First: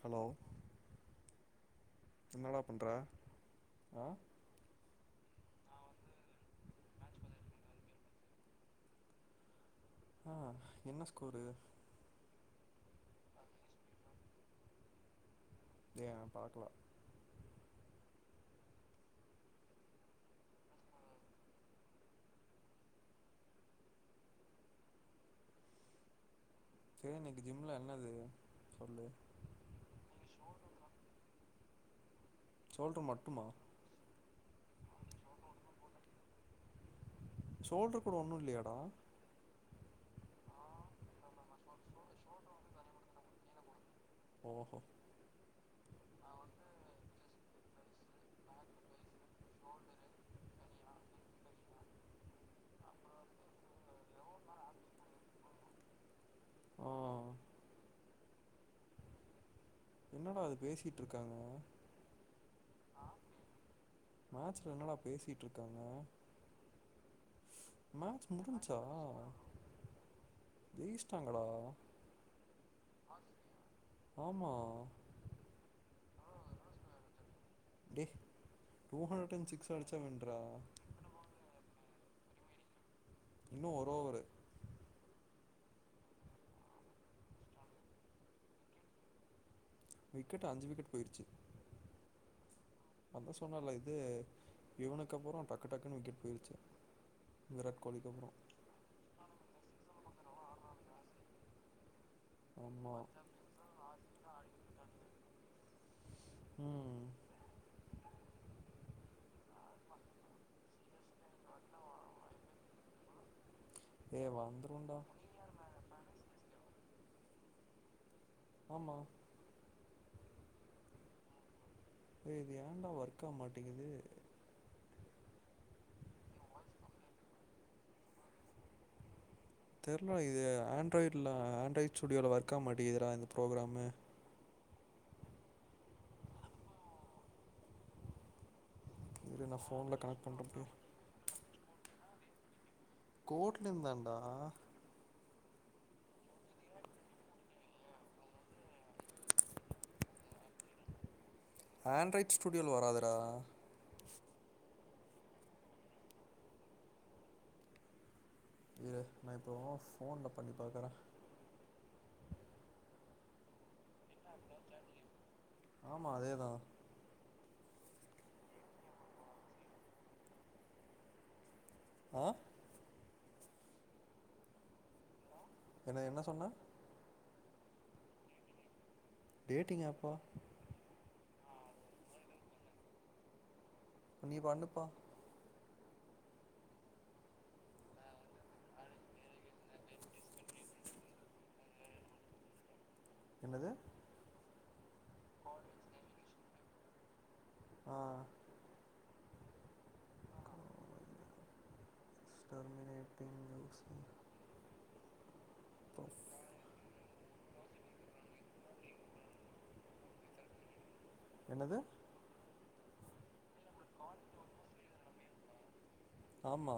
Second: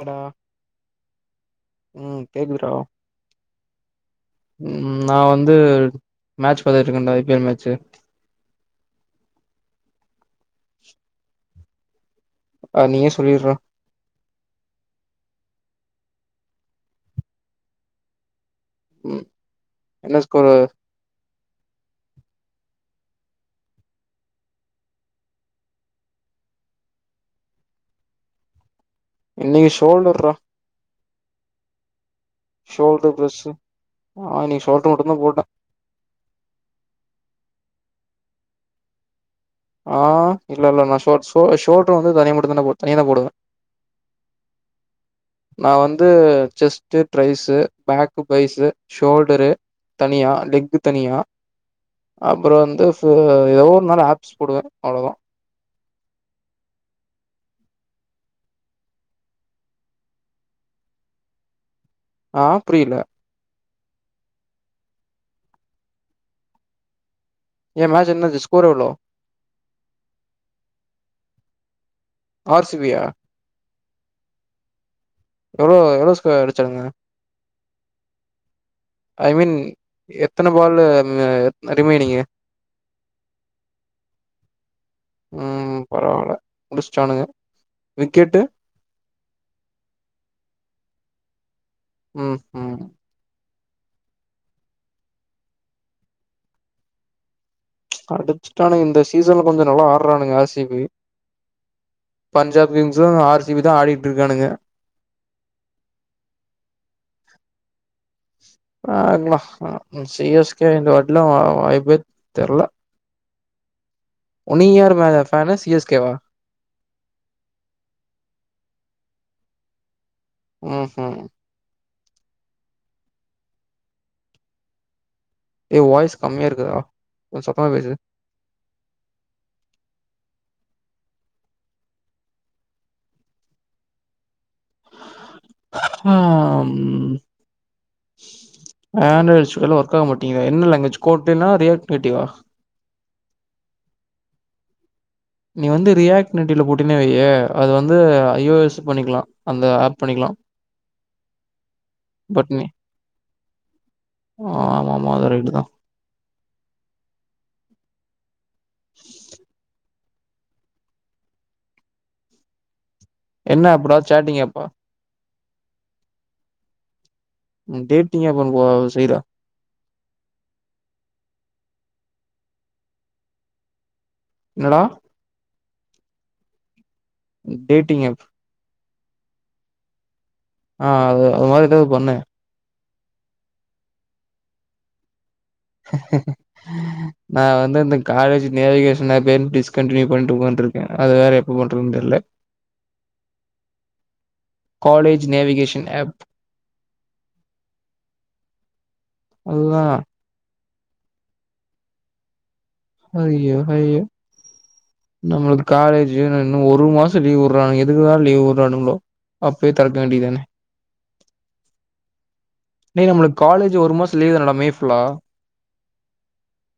வாடா ஹலோ ம் என்னடா கேக்குதுடா பண்ற ஆ ம் நா வந்து மேட்ச் பாத்துட்டு இருக்க ஐ பி எல் மேட்ச்சு ம் என்ன ஸ்கோரு அ நீயே சொல்லிட்றா ஏ பாக்கலா ம் என்ன ஸ்கோரு சரி இன்னைக்கு ஜிம்ல என்னது சொல்லு இன்னைக்கு ஷோல்ர்ரா ஷோல்டர் பிரஸ்ஸு ஆ இன்னிக்கு ஷோல்டரு மட்டுதா போட்ட ஷோல்டர் கூட ஒண்ணும் இல்லையாடா? ஆஹ் இல்ல இல்ல நான் ஷோ ஷோ ஷோல்டர் வந்து தனியா மட்டும் தான் போ தனியா தான் போடுவேன். ஓஹோ நான் வந்து chest triceps back biceps shoulder தனியா லெக்கு தனியா அப்புறம் வந்து ஏதோ ஒரு நால ஆப்ஸ் போடுவேன் அவ்ளவுதான் ஆ என்னடா அது பேசிட்டு இருக்காங்க ஆ புரியல மேட்சில என்னடா பேசிட்டு இருக்காங்க ஏ மேட்ச் என்னது ஸ்கோர் முடிஞ்ச்சா எவ்ளோ தீஸ் டாங்களா? ஆர் சி பி யா? ஆமா? எவ்ளோ எவ்ளோ ஸ்கோர் அடிச்சாங்க டேய் ஐ மீன் எத்தன பாலு அ எத் ரிமைனிங்கு இன்னோ ஒரு ஓவரு. ம் பரவல முடிஷ்டானுங்க விக்கெட்டு விக்கெட் அஞ்சு விக்கெட் போயிருச்சு உம் உம் அதா சொன்னேல இது இவனுக்கு அப்புறோ டக்கு டக்குனு விக்கெட் போயிருச்சே அடுத்துட்டான இந்த சீசன்ல கொஞ்சோ நல்லா போரானுங்க ஆர் சி பி பஞ்சாப் ஆமா கிங்ஸும் ஆர் சி பிதா ஆடிட்டுருக்கானுங்க. [inaudible] பாக்லா அ சி எஸ் கே இந்த வாட்டிலா வா வாய்ப்பே தெர்ல ஏ உ நீ வந்துரும்டா யார் மே சி எஸ் கேவா ஆமா ம் ம் எ இது ஏண்டா ஒர்க்காவ் மாட்டேங்குது ஏ ஊ வாய்ஸ் கம்மியா இருக்குறா கொஞ் சத்தமா பேசு தெர்ல்லா இது ஆண்ட்ராய்ட்ல ஆண்ட்ராய் ஸ்டுடியோல ஒர்க்கா மாட்டிகிதுரா இந்த ப்ரோகிராமு ம் இரு ஆண்ட்ராய்டட நான் ஸ்டுடியோல ஃபோன்ல ஒர்க் ஆவ் கனெக்ட் பண்றேன் மாட்டிங்கு அப்டியே என்ன லாங்வேஜ் கோட் டென்னா [unintelligible] மேட்டிவ்வா கோட்லென்தாண்டா நீ வந்து ரியாக்ட் நெட்டில போட்டுனே வையே அது வந்து ஐயோயெஸ்ஸு பண்ணிக்லா அந்த ஆப் பண்ணிக்குலா ஆண்ட்ராய்ட் ஸ்டுடியோல வராதுறா அ ஆமாமா அது ரைய்ட்டு தா இரு [unintelligible] ஃபோன்ல பண்ணி பாக்குற என்ன ப்ரோ சாட்டிங் எப்பா ஆமா அதே தா நீ டேடிங்கா பண் போவ செய்ற அ இன்னடா என்ன என்ன சொன்ன டேட்டிங் ஆப் டேட்டிங் ஆப்பா அ அது அது மாரி எதாது பண்ணே நீ பண்ணுப்பா நா வந்து அந்த காலேஜ் நேவிகேஷுன் ஆப்பே டிஸ்கண்டினியூ பண்ட்டு உகாந்டுருக்கே அது வேற எப்ப பண்றதுன் தெர்ல என்னது காலேஜ் நேவிகேஷன் ஆப் அ அதுதா டெர்மினேட்டிங் யூசர். நம்ளுக்கு காலேஜு இன்னு ஒரு மாச லீவ் உட்றாங் எதுக்குதா லீவ் உட்றானுங்ளோ அப்யே தெறக்க வேண்டிதான என்னது டே நம்ளுக் காலேஜு ஒரு மாசு லீவ்தானடா மே ஃபுல்லா ஆமா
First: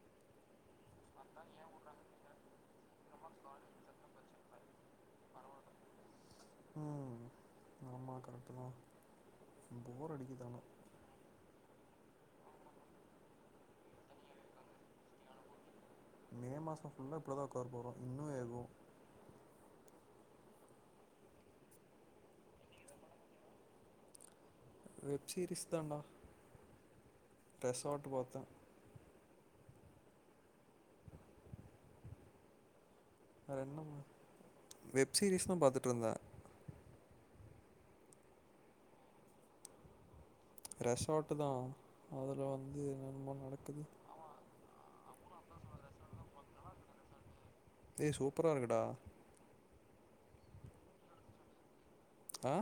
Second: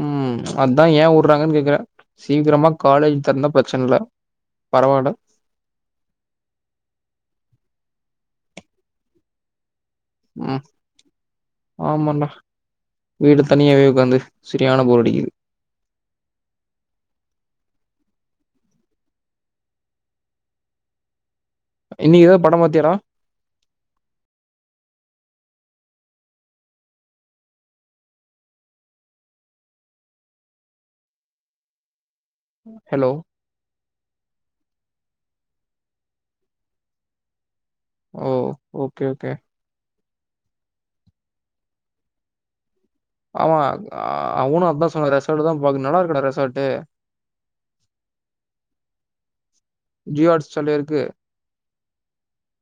ம் அத்தா ஏ உட்றாங்கன் கேக்குற சீக்கிரமா காலேஜ் தற்ந்தா ப்ரெச்சன் இல்ல பரவால ம் ஆமா கரெட்டுதா போர் அடிக்குது ஆனா ம் ஆமாண்டா வீட்ல தனியாவே உக்காந்து செரியான போர் அடிக்கிது மே மாசோ ஃபுல்ல இப்டுதா உக்கார போறோ இன்னு ஏருவோ இன்னைக்கு எதா படோ பாத்தியாடா வெப் சீரீஸ் தாண்டா ரெசாட்டு பாத்த ஹலோ வேற என்னபண்ண வெப் சீரீஸ் தா பாத்துட் இருந்த ஓ ஓகே ஓகே ரெசார்ட்டு தா அதுல வந் ஆமா அ அவுனு அத்தா சொன்னா ரெஸ் டடுதா பாக்குன் நல்லா இருக்குடா ரெஸாட்டு ஏ சூப்பரா இருக்குடா ஜியோ ஆட்ஸ்சாட்லயா இருக்கு ஆஹ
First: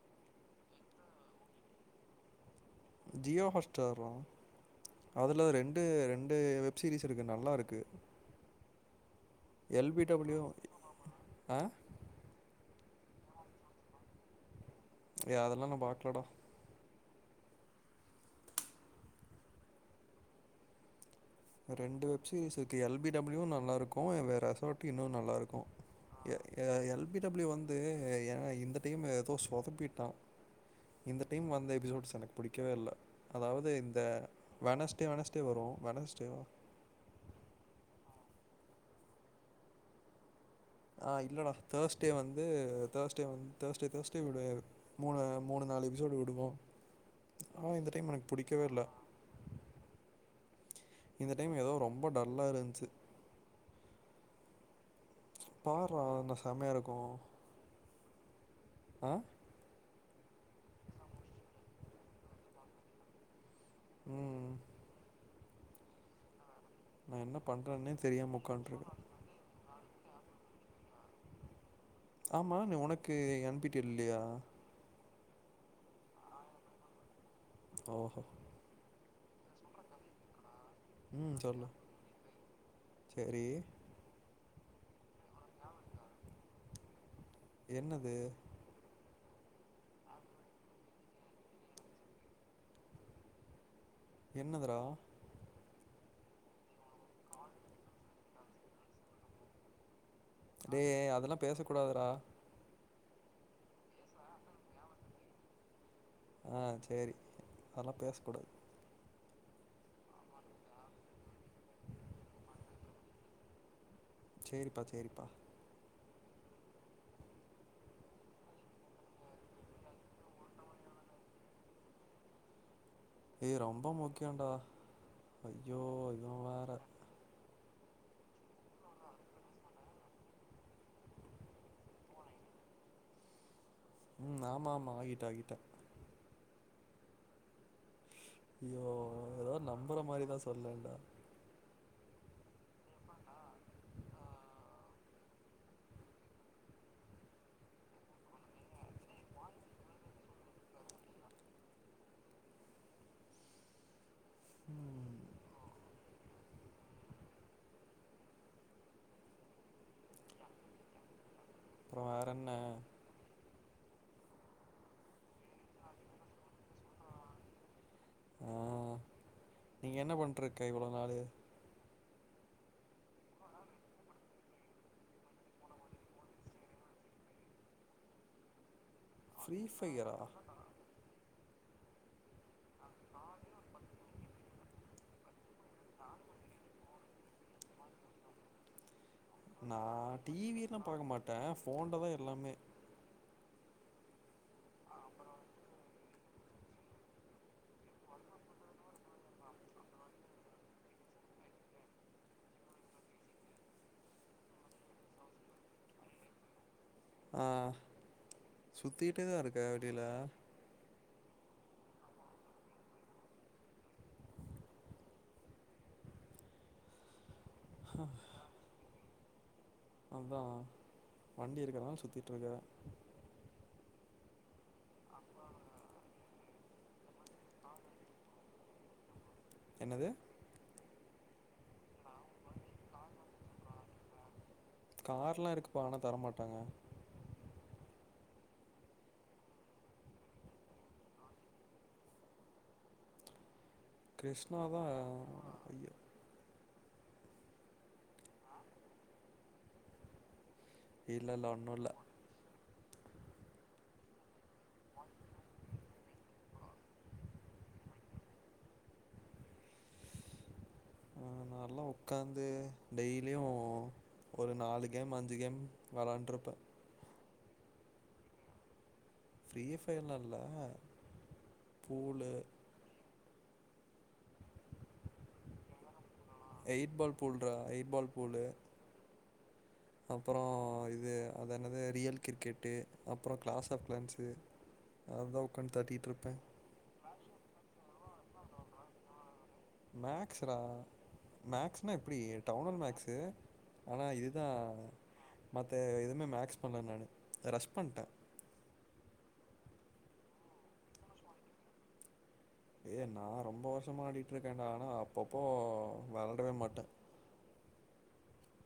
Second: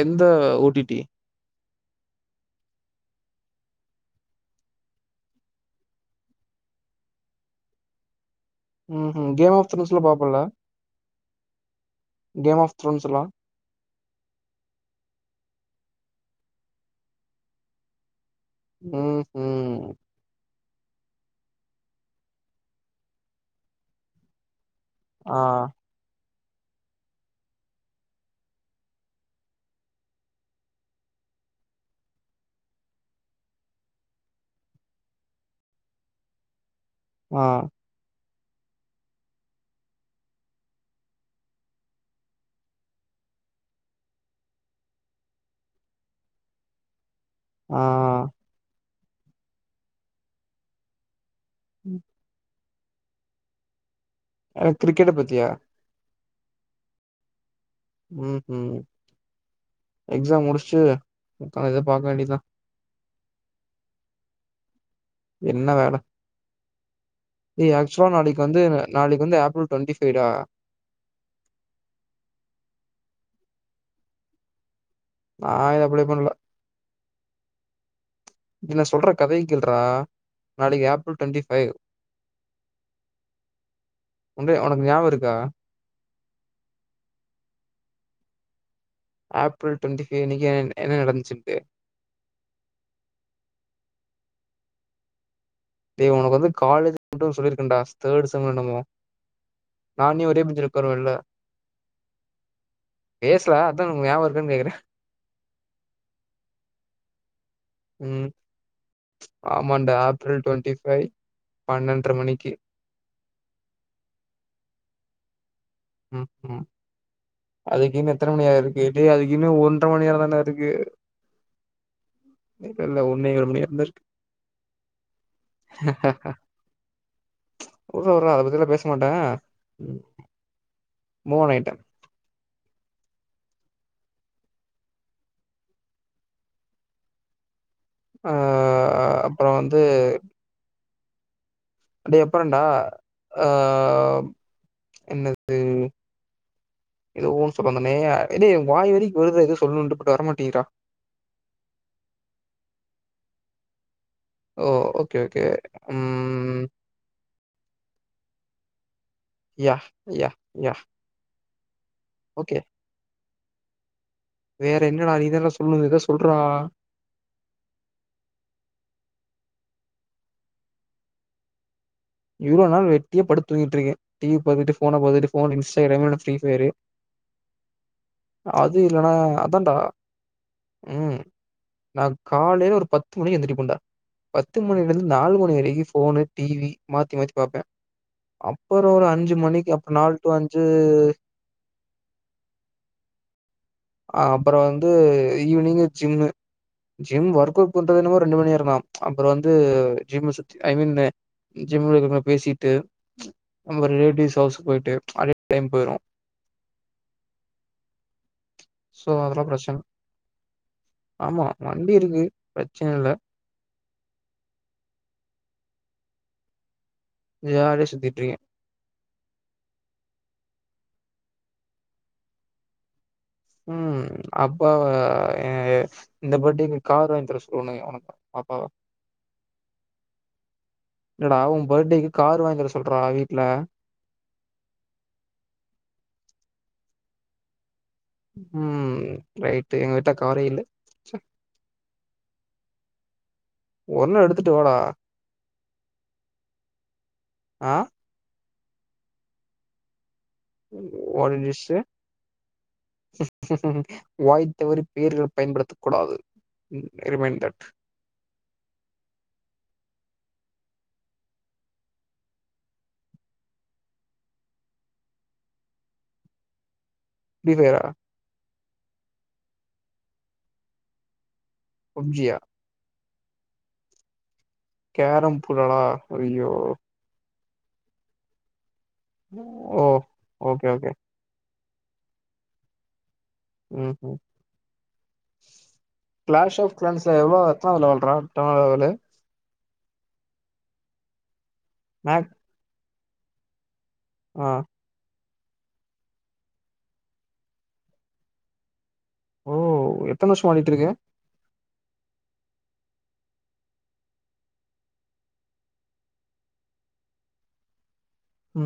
எந்த O T T Jio Hotstar. அதுல ரெண்டு ரெண்டு வெப் சீரிஸ் இருக்கு நல்லா இருக்கு. உம் உம் கேம் ஆஃப் எல் தன்ஸ்ல பி பாப்பலா டபிள்யூ ஆ கேம் ஆஃப் [unintelligible] ஏ அதெல்லாம் நான் பாக்கலடா. உஹம் உஹம் ரெண்டு வெப் சீரிஸ் இருக்கு எல் பி டபள்யும் நல்லா இருக்கும் ரெஸார்ட் இன்னும் நல்லா ஆ இருக்கும். எ எல் பி டபிள்யூ வந்து ஏ இந்த டைம்மு ஏதோ சொதப்பிட்டான். இந்த டைம் வந்த எபிசோட்ஸ் எனக்கு பிடிக்கவே இல்ல. அதாவது இந்த வெனஸ்டே வெனஸ்டே வரும் வெனஸ்டே [inaudible] ஆஹ் ஆஹ் இல்லடா தேர்ஸ்டே வந்து தேர்ஸ்டே வந்து தேர்ஸ்டே தேர்ஸ்ட்டே விடு மூணு மூணு நாலு எபிசோடு விடுவோம் ஆ இந்த டைம்மு எனக்கு புடிக்கவேல்ல இந்த டைம் ஏதோ ரொம்ப டல்லா இருந்ச்சு. எனக்கு கிரிக்கெட்ட பத்தியா செம்மையா இருக்கும் உம் உம் ஆ எக்ஸாம் முடிச்டு இத பாக்க வேண்டியதா உம் என்ன வேள நான் என்ன ஏ பண்ணுறேன்னே ஆக்சுவலா தெரியாமல் நாளைக்கு வந்து உட்காண்ட்ருக்கேன் நாளைக்கு வந்து ஏப்ரல் டுவெண்டி ஃபைவ் டா ஆமா நீ உனக்கு என் பி டீ ல் இல்லையா. நா இத ஆப்பிளை பண்ணல. ஓஹ இநா சொல்ற கதைய கேள்றா. நாளைக்கு ஏப்ரல் ம் டுவண்ட்டி சொல்லு ஃபைவ் சரி உன்றைய உனக்கு ஞாபம் இருக்கா. என்னது ஏப்ரல் டுவெண்டி ஃபைவ் அன்னிக்கு என்ன நடந்துச்சிப்பே என்னதுடா டேய் உனக்கு வந்து காலேஜ் மட்டும் சொல்லியிருக்கன்டா தேர்ட் செம்மோ நம்ம டேய் அதெல்லாம் பேச கூடாதுடா. பேசல அதா உனக்கு ஞாபகம் இருக்கானு கேக்குறன். ஆஹ் சரி நல்லாம் ம் பேசக்கூடாது ஆமாண்டா ஆஃப்டர் டுவெண்டி ஃபைவ் பன்னெண்ட்ர மணிக்கு [inaudible] ம்ம் அதுக்குன்னு எத்தனை மணிவரைக்கு கேட்டு அதுக்குமே ஒன்றரை மணிநேரம் தாண்டா இருக்கு இல்ல ஒன்னே கால் மணி ஏய் நேரம் தான் இருக்கு ரொம்ப முக்கியண்டா அய்யோ இவன் வேற விட்றா விட்றா அதை பத்தி எல்லாம் பேச மாட்டேன் உம் ஆமா ஆமா [unintelligible] ஆ ஐயோ அப்றோ ஏதாவது வந்து நம்புற மாதிரிதான் சொல்லேன்டா அடேய் அப்பா டா ஆஹ் என்னது ஏதோ ஒண்ணு சொல்லனுமே டேய் வாய் வரைக்கும் வருது எதோ சொல்லணும்ட்டு இப்பவரமாட்டேங்குதுடா ஓ ம் ஓகே ஓகே உம் யா யா யா அப்புறம் வேற என்ன ஓகே வேற என்னடா நீ தான்டா சொல்லணும் இத சொல்றா ஆஹ் நீங்க என்ன பண்ணிட்டிருக்க இவ்வளவு நாளு இவ்ளவு நாள் வெட்டியா படுத்து தூங்கிட்டு இருக்கேன் டிவி பார்த்துட்டு போனை பார்த்துட்டு போ இன்ஸடாகிராம் இல்லேனா ஃப்ரீ அதான்டா ஃபயரா உம் நான் காலையில ஒரு பத்து மணிக்கு எந்திருப்பேண்டா பத்து மணியிலிருந்து நாலு மணி வரைக்கும் போனு டிவி மாத்தி மாத்தி பாப்பேன் அப்புறம் ஒரு அஞ்சு- நான் டிவியெல்லாம் பார்க்க மாட்டேன் போன்லதான் எல்லாமே அஹ் அப்புறம் வந்து evening gym gym work out பண்றது என்னமோ ரெண்டு மணிேநேரம்தான் அப்புறம் வந்து ஜிம் சுத்தி ஐ மீன் ஜிம்ல இருக்கவங்க பேசிட்டு அப்புறம் ரிலேட்டிவ்ஸ் ஹவுஸ் போயிட்டு அப்படியே டைம் போயிரும் ஆஹ் ஸோ சுத்திட்டேதான் அதெல்லாம் இருக்கே பிரச்சனை. வெளியிலே ஆமா வண்டி இருக்கு பிரச்சனை இல்லே ஜாலியா சுத்திட்டு இருக்கேன் [inaudible] உம் அப்பாவ இந்த பர்த்டேக்கு கார் வாங்கி தர சொல்லணும் உனக்கு அப்பாவை [unintelligible] என்னடா உன் பர்த்டேக்கு கார் வாங்கி தர சொல்றா வீட்டுல கார் எல்லாம் இருக்குப்பா ஆனா தரமாட்டாங்க உம் ரைட்டு் எங்க வீட்ல காரே இல்ல ஒரு நாள் எடுத்துட்டு கிருஷ்ணா தான் ஆஹ [unintelligible] [unintelligible] இல்லை இல்லை ஒன்றும் இல்லை [unintelligible] பேர்கள் பயன்படுத்த கூடாது ரிமைன் தட் ஆஹ் நல்லா உக்காந்து டெய்லியும் ஒரு நாலு கேம் அஞ்சு கேம் விளையாண்டு இருப்பேன் [unintelligible] ஃப்ரீ ஃபயர்லாம் இல்ல பப்ஜியா [unintelligible] கேரம் புல்லாலா எய்ட் பால் புல் ஐ பால் புல்லு ஓ ஓகே ஓகே இது அது என்னது ரியல் கிரிக்கெட்டு அப்பற கிளாஸ் ஆஃப் ம் ம் கிளன்ஸு அத உட்காந்து தட்டிட்டு இருப்பே எத்துனாவது லெவல் ரா லெவலு மேக்ஸ்ரா மேக்ஸ்னா எப்புடி மேக் டவுனல் மேக்ஸ் ஆனா இதுதா ஆ மத்த எதுவுமே மேக்ஸ் பண்ணலே நானு ரஷ் பண்டே ஓ எத்தன வருஷமா ஆடிட்டு இருக்க ஏ நா ரொம்ப வருஷமா ஆடிட்டு இருக்கேடா ஆனா அப்பப்போ விளையாடவே மாட்டே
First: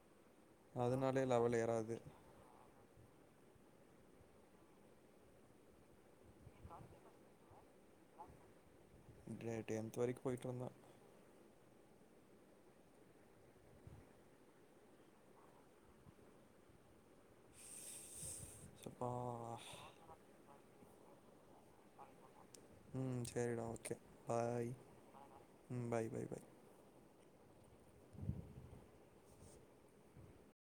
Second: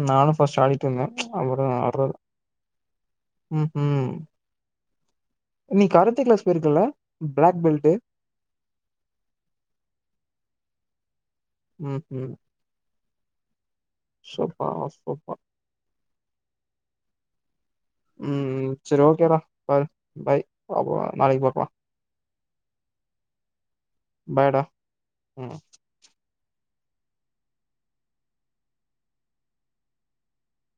நானு ஃபஸ்ட் ஆடிட்டுருந்தே ம் அதனாலே ச் லெவல் அப்பறோ ஏறாது ஆடுறதில்லே உஹும் உம் நீ காரத்தே கிளாஸ் போயிருக்கல்ல பிளாக் பெல்டு டெ டென்து வரைக்கு போய்ட்டு இருந்தே உம் உம் சோபா சோபா உம் சரி சப்பா ஓகேடா பாரு பாய் அப்றோ நாளைக்கு பாக்கலா உம் சேரி டா ஓகே பாய்டா பாய் ம் பாய் பாய் பாய்